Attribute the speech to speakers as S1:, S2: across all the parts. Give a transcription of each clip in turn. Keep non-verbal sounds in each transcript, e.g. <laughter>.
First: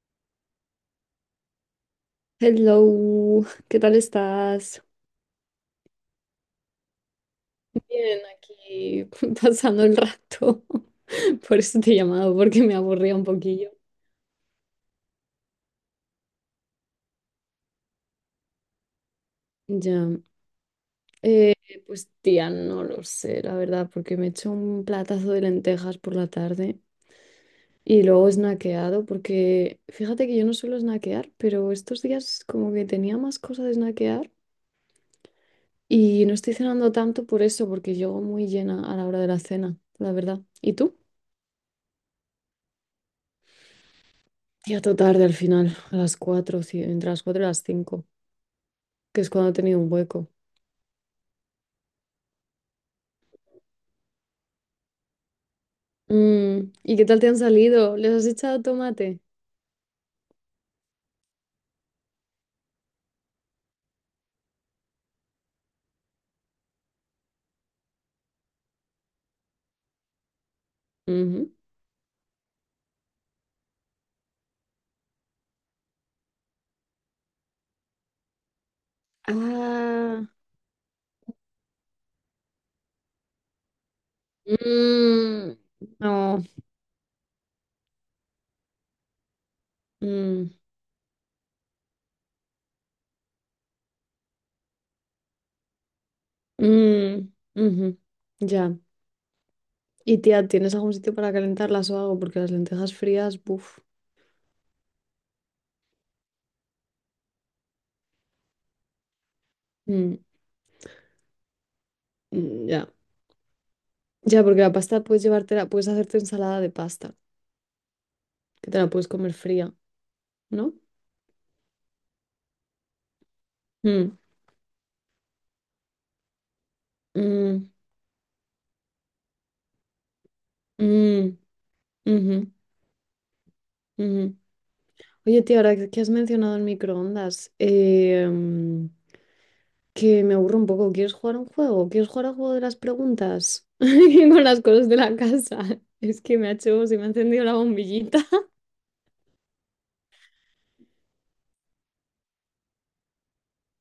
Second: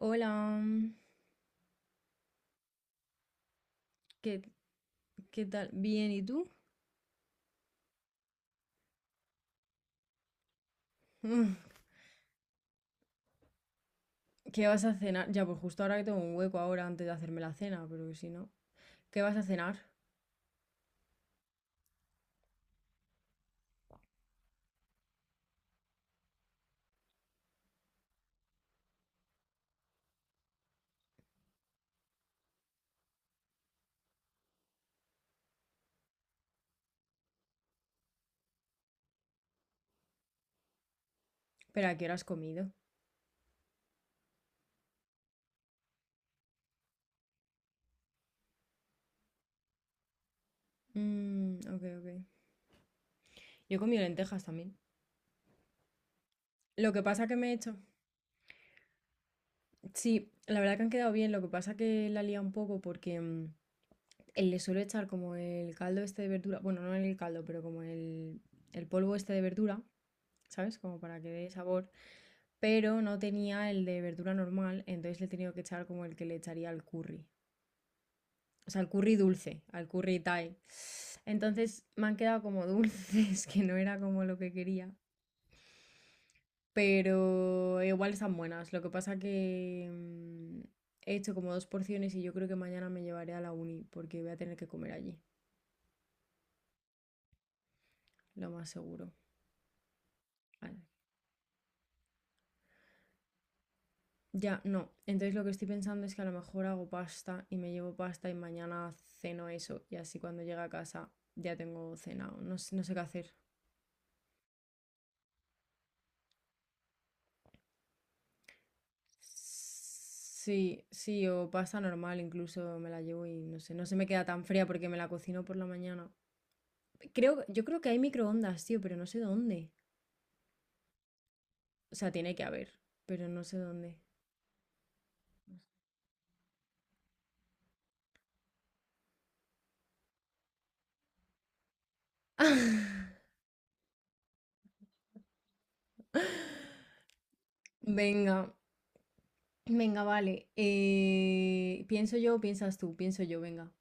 S1: Hola,
S2: Hello, ¿qué tal
S1: ¿qué,
S2: estás?
S1: qué tal? Bien, ¿y tú?
S2: Bien, aquí <laughs> pasando el rato. <laughs>
S1: Mm,
S2: Por eso te he llamado, porque me aburría un poquillo.
S1: ¿Qué vas a cenar? Ya, pues justo ahora que tengo un hueco ahora antes de hacerme la cena, pero que si no. ¿Qué vas a cenar?
S2: Ya, eh, pues tía, no lo sé, la verdad, porque me he hecho un platazo de lentejas por la tarde y luego he snackeado, porque fíjate que yo no suelo snackear, pero estos días como que tenía más cosas de snackear y no estoy cenando tanto por eso, porque llego muy llena a la hora de la cena, la verdad. ¿Y tú?
S1: ¿Pero a qué hora has comido?
S2: Ya todo tarde al final, a las 4 sí, entre las 4 y las 5 que es cuando he tenido un hueco.
S1: Ok, ok. Yo he comido lentejas también.
S2: Mm,
S1: Lo
S2: ¿y
S1: que
S2: qué tal
S1: pasa
S2: te
S1: que
S2: han
S1: me he hecho...
S2: salido? ¿Les has echado tomate?
S1: Sí, la verdad que han quedado bien, lo que pasa que la lía un poco porque él le suelo echar como el caldo este de verdura, bueno, no el caldo, pero como el polvo este de verdura, ¿sabes? Como para que dé
S2: Ujú.
S1: sabor. Pero no tenía el de verdura normal, entonces le he tenido que echar como el que le echaría al curry. O sea, al curry dulce, al curry
S2: Ah,
S1: Thai. Entonces me han quedado como <laughs> dulces, que no era como lo que quería.
S2: mm, no,
S1: Pero igual están buenas. Lo que pasa que
S2: mm,
S1: he hecho como dos porciones y yo creo que mañana me llevaré a la uni porque voy a tener que comer allí,
S2: mm, ujú,
S1: lo más
S2: ya.
S1: seguro.
S2: Y tía,
S1: Ah,
S2: ¿tienes algún sitio para calentarlas o algo? Porque las lentejas frías, buf.
S1: ya, no. Entonces lo que estoy pensando es que a lo mejor hago pasta y me llevo pasta y mañana ceno eso y
S2: Mm,
S1: así cuando llegue a casa ya tengo cenado. No,
S2: mm,
S1: no
S2: ya.
S1: sé qué hacer.
S2: Ya, porque la pasta puedes llevártela, puedes hacerte ensalada de pasta, que te la puedes comer fría,
S1: Sí,
S2: ¿no?
S1: sí, o pasta normal incluso me la llevo y no sé, no se me
S2: Mm,
S1: queda tan fría porque me la cocino por la mañana. Creo, yo
S2: mm,
S1: creo que hay microondas, tío, pero no sé dónde.
S2: mm,
S1: O sea, tiene que
S2: ujú,
S1: haber, pero no sé dónde.
S2: ujú. Oye, tío, ahora que has mencionado el microondas, que me aburro un poco. ¿Quieres jugar a un juego? ¿Quieres jugar al juego de las
S1: <laughs>
S2: preguntas? <laughs> Con las cosas de la casa. <laughs> Es que me ha hecho, se me ha encendido la bombillita.
S1: Venga,
S2: <laughs>
S1: venga, vale. Pienso yo, o piensas tú, pienso yo, venga.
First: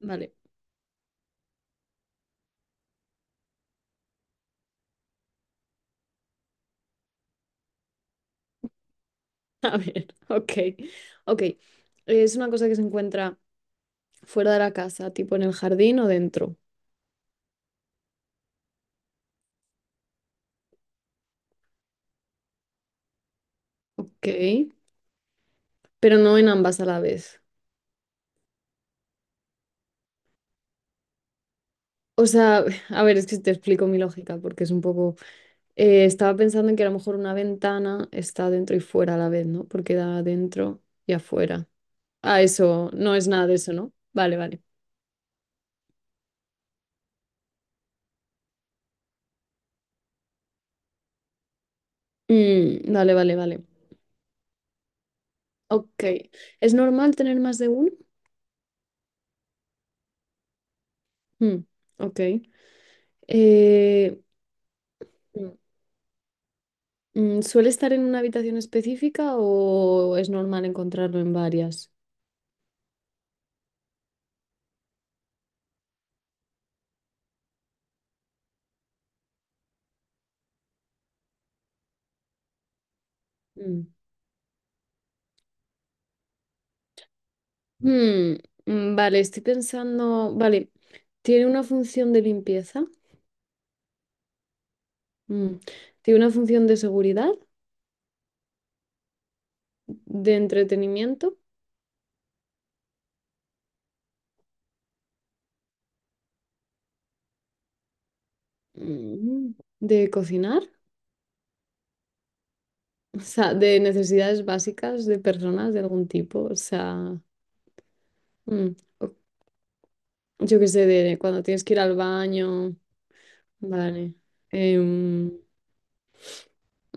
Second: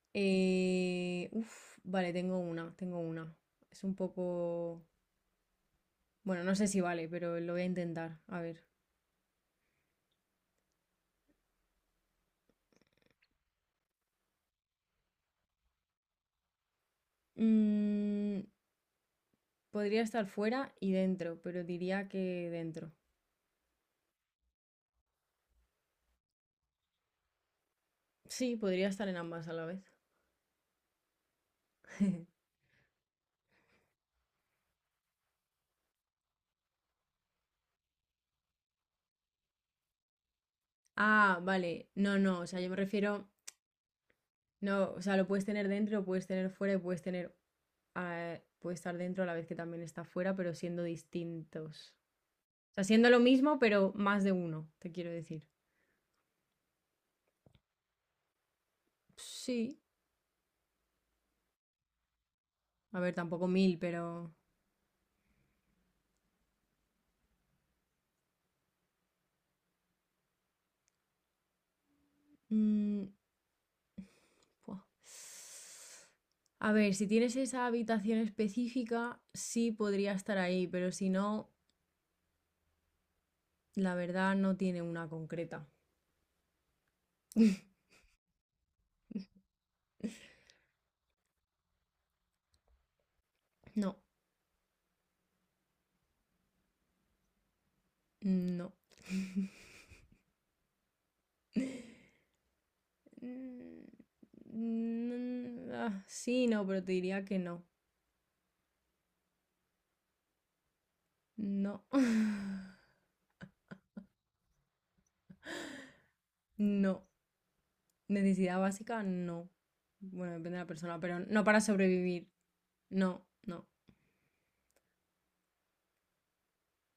S2: Vale,
S1: Vale, tengo una. Es un poco... Bueno, no sé si vale, pero lo voy a intentar. A ver.
S2: a ver, <laughs> ok. Ok, es una cosa que se encuentra fuera de la casa, tipo en el jardín o dentro.
S1: Mm, podría estar fuera y dentro, pero diría que dentro.
S2: Ok, pero no en ambas a la vez.
S1: Sí, podría estar en ambas a la vez.
S2: O
S1: <laughs>
S2: sea, <laughs> a ver, es que te explico mi lógica porque es un poco... Estaba pensando en que a lo mejor una ventana está dentro y fuera a la vez, ¿no? Porque da adentro y
S1: Ah,
S2: afuera.
S1: vale. No, no,
S2: Ah,
S1: o sea, yo me
S2: eso, no
S1: refiero...
S2: es nada de eso, ¿no? Vale, vale.
S1: No, o sea, lo puedes tener dentro, lo puedes tener fuera y puedes tener... Ah, puede estar dentro a la vez que también está fuera, pero siendo distintos. O sea,
S2: Mm,
S1: siendo
S2: vale,
S1: lo
S2: vale,
S1: mismo,
S2: vale.
S1: pero más de uno, te quiero decir.
S2: Ok. ¿Es normal tener más de uno?
S1: Sí.
S2: Mm, ok.
S1: A ver, tampoco mil,
S2: Eh,
S1: pero...
S2: mm, ¿Suele estar en una habitación específica o es normal encontrarlo en varias?
S1: mm, buah. A ver, si tienes esa habitación específica, sí podría estar ahí, pero si no,
S2: Mm.
S1: la verdad no tiene una concreta. <laughs>
S2: Mm, vale, estoy pensando, vale, ¿tiene una función de limpieza?
S1: No,
S2: Mm. ¿Tiene una función de seguridad?
S1: no.
S2: ¿De entretenimiento,
S1: <laughs> Sí, no, pero te diría que no.
S2: mm, de cocinar,
S1: No. <laughs>
S2: o sea, de necesidades básicas de personas de algún tipo, o
S1: No.
S2: sea,
S1: Necesidad
S2: mm,
S1: básica,
S2: o-
S1: no. Bueno, depende
S2: yo
S1: de la
S2: qué sé,
S1: persona,
S2: de
S1: pero
S2: cuando
S1: no para
S2: tienes que ir al
S1: sobrevivir.
S2: baño?
S1: No, no.
S2: Vale. em,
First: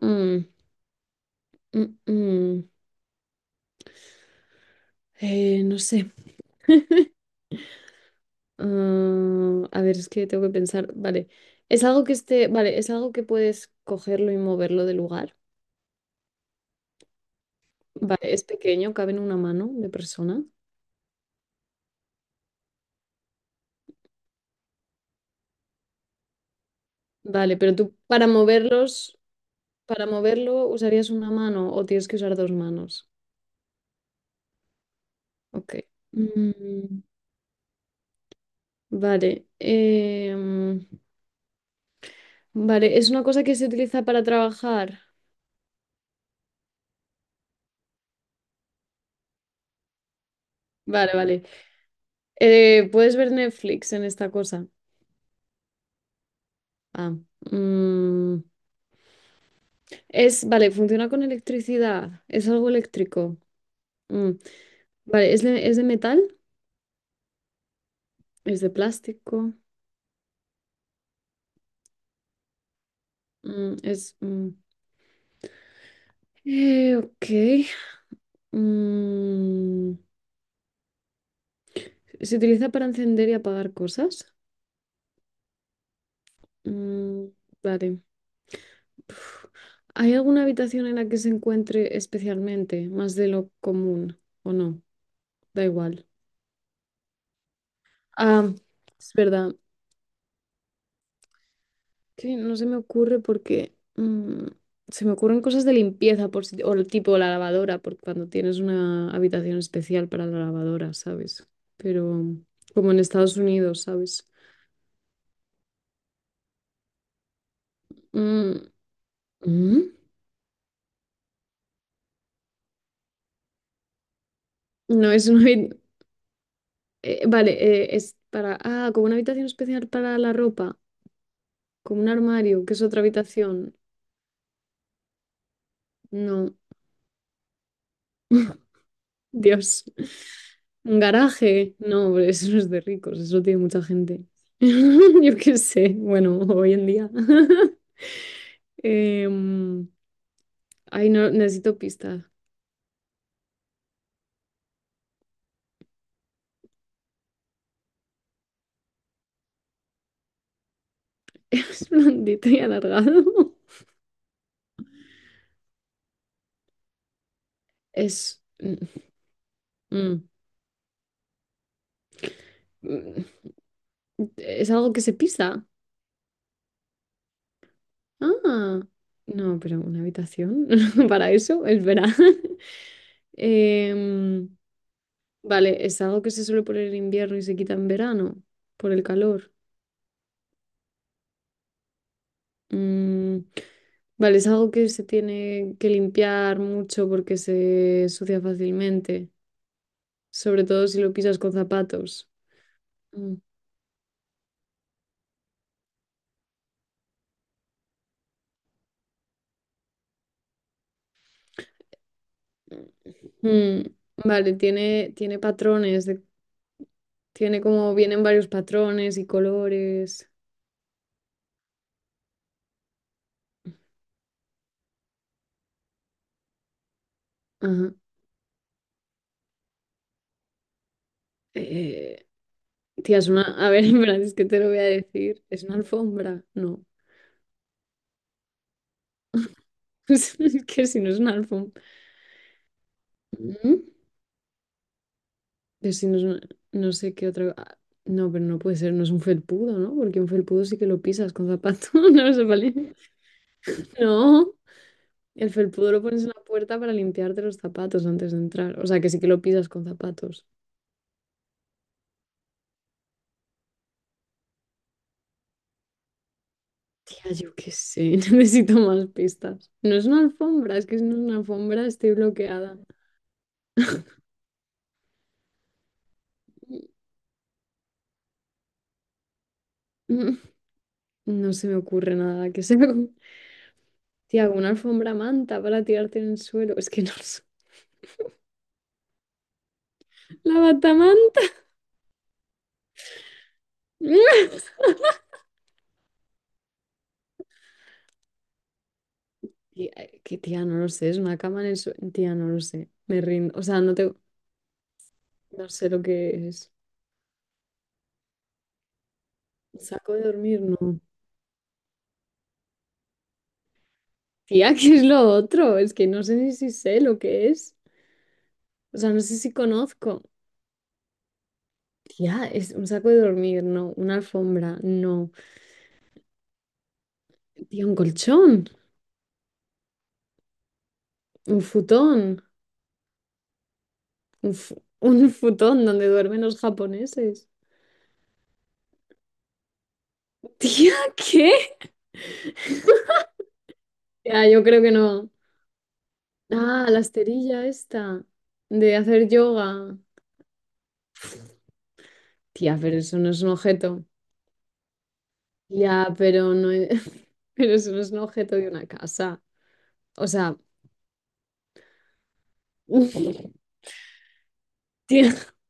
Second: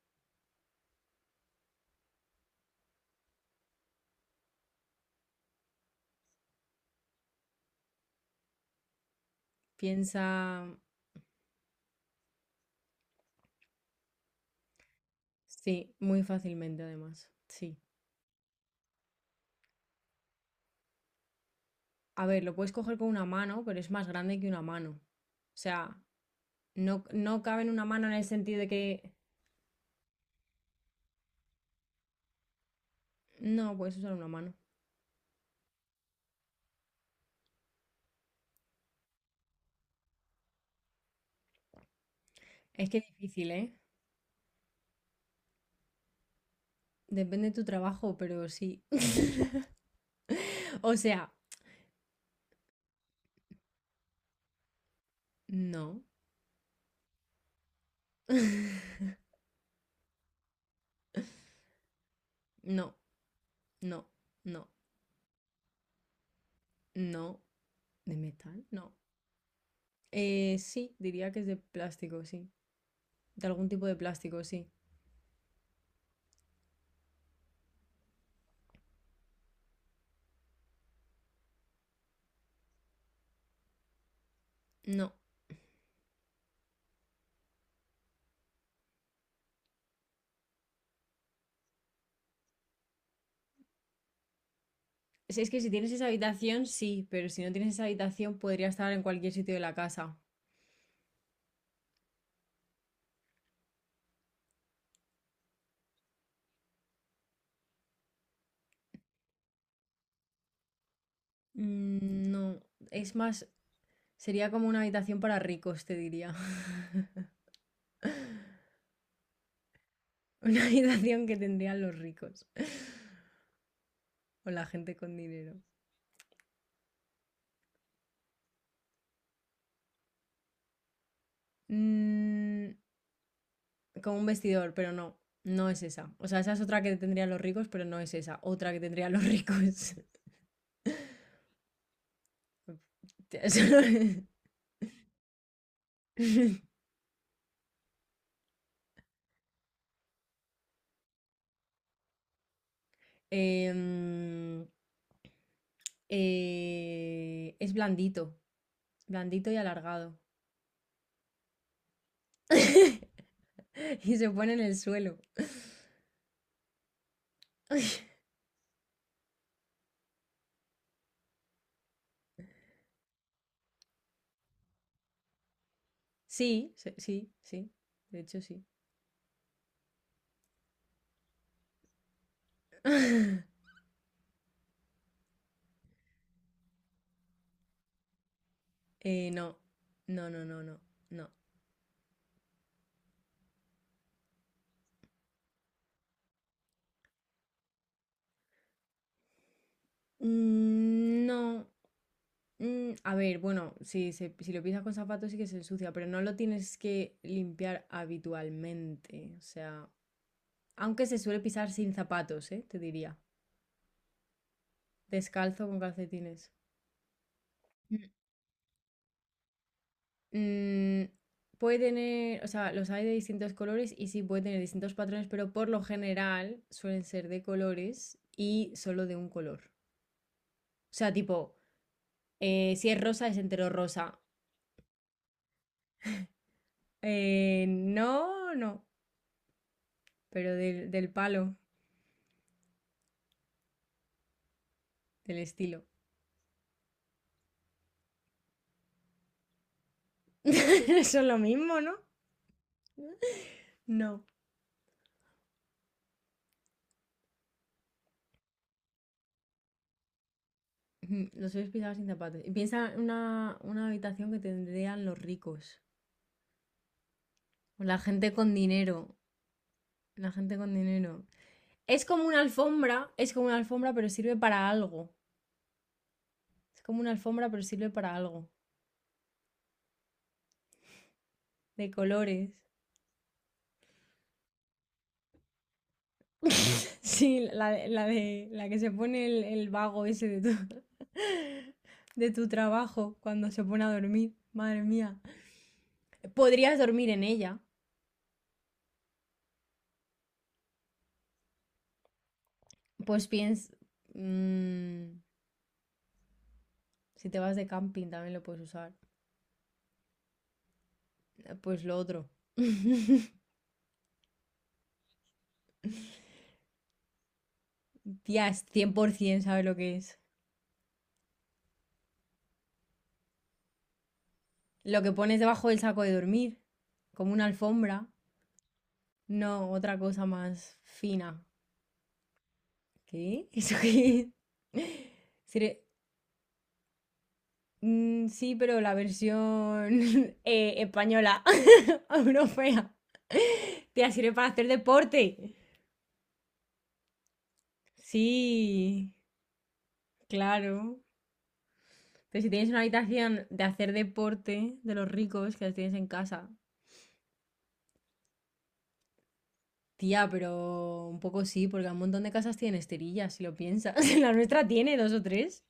S2: mm, mm, mm, no sé. A ver, es
S1: Piensa.
S2: que tengo que pensar, vale. Es algo que esté, vale, es algo que puedes cogerlo y moverlo de lugar.
S1: Sí, muy fácilmente además. Sí.
S2: Vale, es pequeño, cabe en una mano de persona.
S1: A ver, lo puedes coger con una mano, pero es más grande que una mano. O sea, no, no
S2: Vale,
S1: cabe en
S2: pero
S1: una
S2: tú
S1: mano en el
S2: para
S1: sentido de que
S2: moverlos para moverlo, ¿usarías una mano o tienes que usar dos manos?
S1: no puedes usar una mano.
S2: Ok. Mm, vale.
S1: Es
S2: Vale,
S1: que es
S2: ¿es una cosa
S1: difícil,
S2: que se
S1: ¿eh?
S2: utiliza para trabajar?
S1: Depende de tu trabajo, pero sí. <laughs> O
S2: Vale,
S1: sea,
S2: vale. ¿Puedes ver Netflix en esta cosa?
S1: no.
S2: Ah. mm,
S1: <laughs>
S2: vale, funciona con electricidad. Es algo
S1: No,
S2: eléctrico.
S1: no,
S2: Mm,
S1: no,
S2: Vale, ¿es de metal?
S1: no. ¿De
S2: ¿Es
S1: metal?
S2: de
S1: No.
S2: plástico?
S1: Sí, diría que es de plástico, sí. De algún
S2: Mm,
S1: tipo de plástico, sí.
S2: ok. Mm, ¿se utiliza para encender y apagar cosas?
S1: No.
S2: Mm, vale. Uf. ¿Hay alguna habitación en la que se encuentre especialmente más de lo común o no?
S1: Es que
S2: Da
S1: si tienes esa
S2: igual.
S1: habitación, sí, pero si no tienes esa habitación,
S2: Ah,
S1: podría estar en
S2: es
S1: cualquier sitio
S2: verdad.
S1: de la casa.
S2: Que no se me ocurre porque se me ocurren cosas de limpieza por si- o el tipo la lavadora, por cuando tienes una habitación especial para la lavadora, ¿sabes? Pero
S1: Mm, no,
S2: como en
S1: es
S2: Estados
S1: más,
S2: Unidos, ¿sabes?
S1: sería como una habitación para ricos, te diría. <laughs>
S2: Mm, ¿mm?
S1: Una habitación que tendrían los ricos <laughs> o la gente
S2: No,
S1: con
S2: es una...
S1: dinero.
S2: vale, Ah, como una habitación especial para la ropa. Como un armario, que
S1: Mm,
S2: es otra habitación.
S1: como un vestidor, pero no, no es esa. O sea,
S2: No,
S1: esa es otra que tendrían los ricos, pero no es esa. Otra que tendrían los
S2: Dios.
S1: ricos.
S2: <laughs> Un garaje. No, hombre, eso no es de ricos,
S1: <laughs>
S2: eso tiene
S1: Eso
S2: mucha
S1: es.
S2: gente. <laughs> Yo qué sé, bueno, hoy en
S1: <laughs>
S2: día. <laughs> Em, Ay, no, necesito pista. <laughs>
S1: Em, es blandito. Blandito y alargado.
S2: Es blandito y
S1: <laughs>
S2: alargado.
S1: Y se pone en el suelo.
S2: <laughs>
S1: <laughs>
S2: Es. Mm, mm, mm, Es algo que se pisa.
S1: Sí, sí, sí. De hecho, sí.
S2: Ah, no, pero una habitación <laughs> para eso, es verdad. <laughs>
S1: <laughs>
S2: Em, Vale, es algo que se suele poner en invierno y se quita en verano por el calor.
S1: No, no, no, no, no, no.
S2: Mm, vale, es algo que se tiene que limpiar mucho porque se sucia fácilmente, sobre todo si lo
S1: Mm,
S2: pisas con
S1: no.
S2: zapatos.
S1: Mm, a
S2: Mm.
S1: ver, bueno, si, si lo pisas con zapatos sí que se ensucia, pero no lo tienes que limpiar habitualmente. O sea, aunque se suele pisar sin zapatos, ¿eh? Te diría.
S2: Mm, vale, tiene
S1: Descalzo con
S2: patrones,
S1: calcetines.
S2: tiene como, vienen varios patrones y colores.
S1: Mm, puede tener, o sea, los hay de distintos colores y sí puede tener distintos patrones, pero por lo general suelen ser de
S2: Ajá.
S1: colores y solo de un color. O sea, tipo,
S2: Eh,
S1: si es
S2: Tía,
S1: rosa, es entero
S2: a ver, <laughs> en
S1: rosa.
S2: verdad es que te lo voy a decir, ¿es una alfombra? No,
S1: No, no,
S2: <laughs> es
S1: pero
S2: que si no
S1: del
S2: es una
S1: palo,
S2: alfombra. Ujú.
S1: del estilo.
S2: Pero si no, no sé qué otra. No, pero no puede ser, no es un felpudo, ¿no? Porque un
S1: <laughs>
S2: felpudo sí que lo
S1: Eso es
S2: pisas
S1: lo
S2: con
S1: mismo,
S2: zapato,
S1: ¿no?
S2: <laughs> no se vale.
S1: No.
S2: No, el felpudo lo pones en la puerta para limpiarte los zapatos antes de entrar. O sea, que sí que lo pisas con zapatos.
S1: Ujú, los sueles pisar sin zapatos. Y piensa en una habitación que tendrían los ricos.
S2: Tía, yo qué
S1: O la
S2: sé, <laughs>
S1: gente con
S2: necesito más
S1: dinero.
S2: pistas. No es una
S1: La gente con
S2: alfombra, es que si no es
S1: dinero.
S2: una alfombra
S1: Es
S2: estoy
S1: como una
S2: bloqueada.
S1: alfombra, es como una alfombra, pero sirve para algo. Es como
S2: <laughs>
S1: una alfombra, pero sirve para algo.
S2: Mm, no se me
S1: De
S2: ocurre
S1: colores.
S2: nada que sea. Tía, una alfombra manta para tirarte en el suelo. Es
S1: <laughs>
S2: que no lo sé.
S1: Sí, la de la que se pone el vago ese de
S2: La
S1: tu,
S2: batamanta.
S1: <laughs> de tu trabajo cuando se pone a dormir. Madre mía. Podrías dormir en ella.
S2: Que tía, no lo sé, es una cama en el suelo. Tía, no lo sé. Me
S1: Pues
S2: rindo. O
S1: piens
S2: sea,
S1: mm,
S2: no sé lo que es.
S1: si te vas de camping también lo puedes usar.
S2: Saco de dormir, no.
S1: Pues lo otro. <laughs>
S2: Tía, <laughs> ¿qué es lo otro? Es que no sé ni si sé lo que es.
S1: Tía, es
S2: O sea, no sé
S1: 100%
S2: si
S1: sabe lo que es.
S2: conozco. Tía, es un saco de dormir, no. Una alfombra,
S1: Lo que
S2: no.
S1: pones debajo del saco de dormir, como una
S2: Tía, un
S1: alfombra.
S2: colchón,
S1: No, otra cosa más fina.
S2: un futón,
S1: ¿Qué? <laughs> ¿Eso qué es?
S2: <laughs> un
S1: Sire-
S2: futón donde duermen los japoneses.
S1: sí, pero la versión <laughs>
S2: <laughs> Tía,
S1: española,
S2: ¿qué?
S1: <laughs> europea. Tía, sirve para
S2: Tía, yo
S1: hacer
S2: creo que no.
S1: deporte.
S2: Ah, la esterilla esta de
S1: Sí,
S2: hacer yoga.
S1: claro. Pero si tienes
S2: Tía,
S1: una
S2: pero eso no es
S1: habitación
S2: un
S1: de hacer
S2: objeto.
S1: deporte de los ricos que las tienes en
S2: Ya,
S1: casa.
S2: pero no es... <laughs> pero eso no es un objeto de una casa. O
S1: Tía,
S2: sea,
S1: pero un poco sí, porque un montón de casas tienen esterillas, si
S2: <laughs>
S1: lo piensas. <laughs> La nuestra tiene dos o
S2: tía,
S1: tres.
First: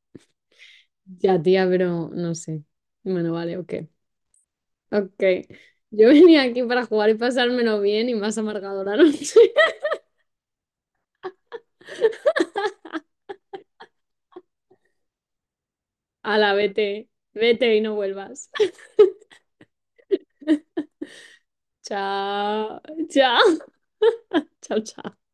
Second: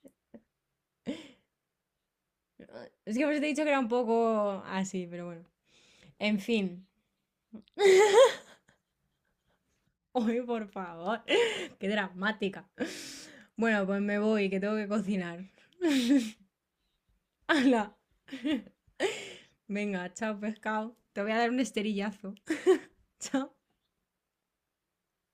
S2: ya, tía, pero no sé.
S1: Es que
S2: Bueno,
S1: por eso te he
S2: vale,
S1: dicho que
S2: ok.
S1: era un poco así,
S2: Ok.
S1: pero bueno.
S2: Yo
S1: En
S2: venía aquí para
S1: fin.
S2: jugar y pasármelo bien y más amargado la noche. <laughs>
S1: <laughs> Uy, por favor. <laughs> Qué dramática. Bueno, pues me voy, que tengo que cocinar. <laughs>
S2: Ala, vete, vete y no
S1: ¡Hala!
S2: vuelvas.
S1: <laughs>
S2: <laughs>
S1: Venga, chao pescado. Te voy a dar un esterillazo.
S2: Chao,
S1: <laughs>
S2: chao,
S1: Chao.
S2: chao, chao.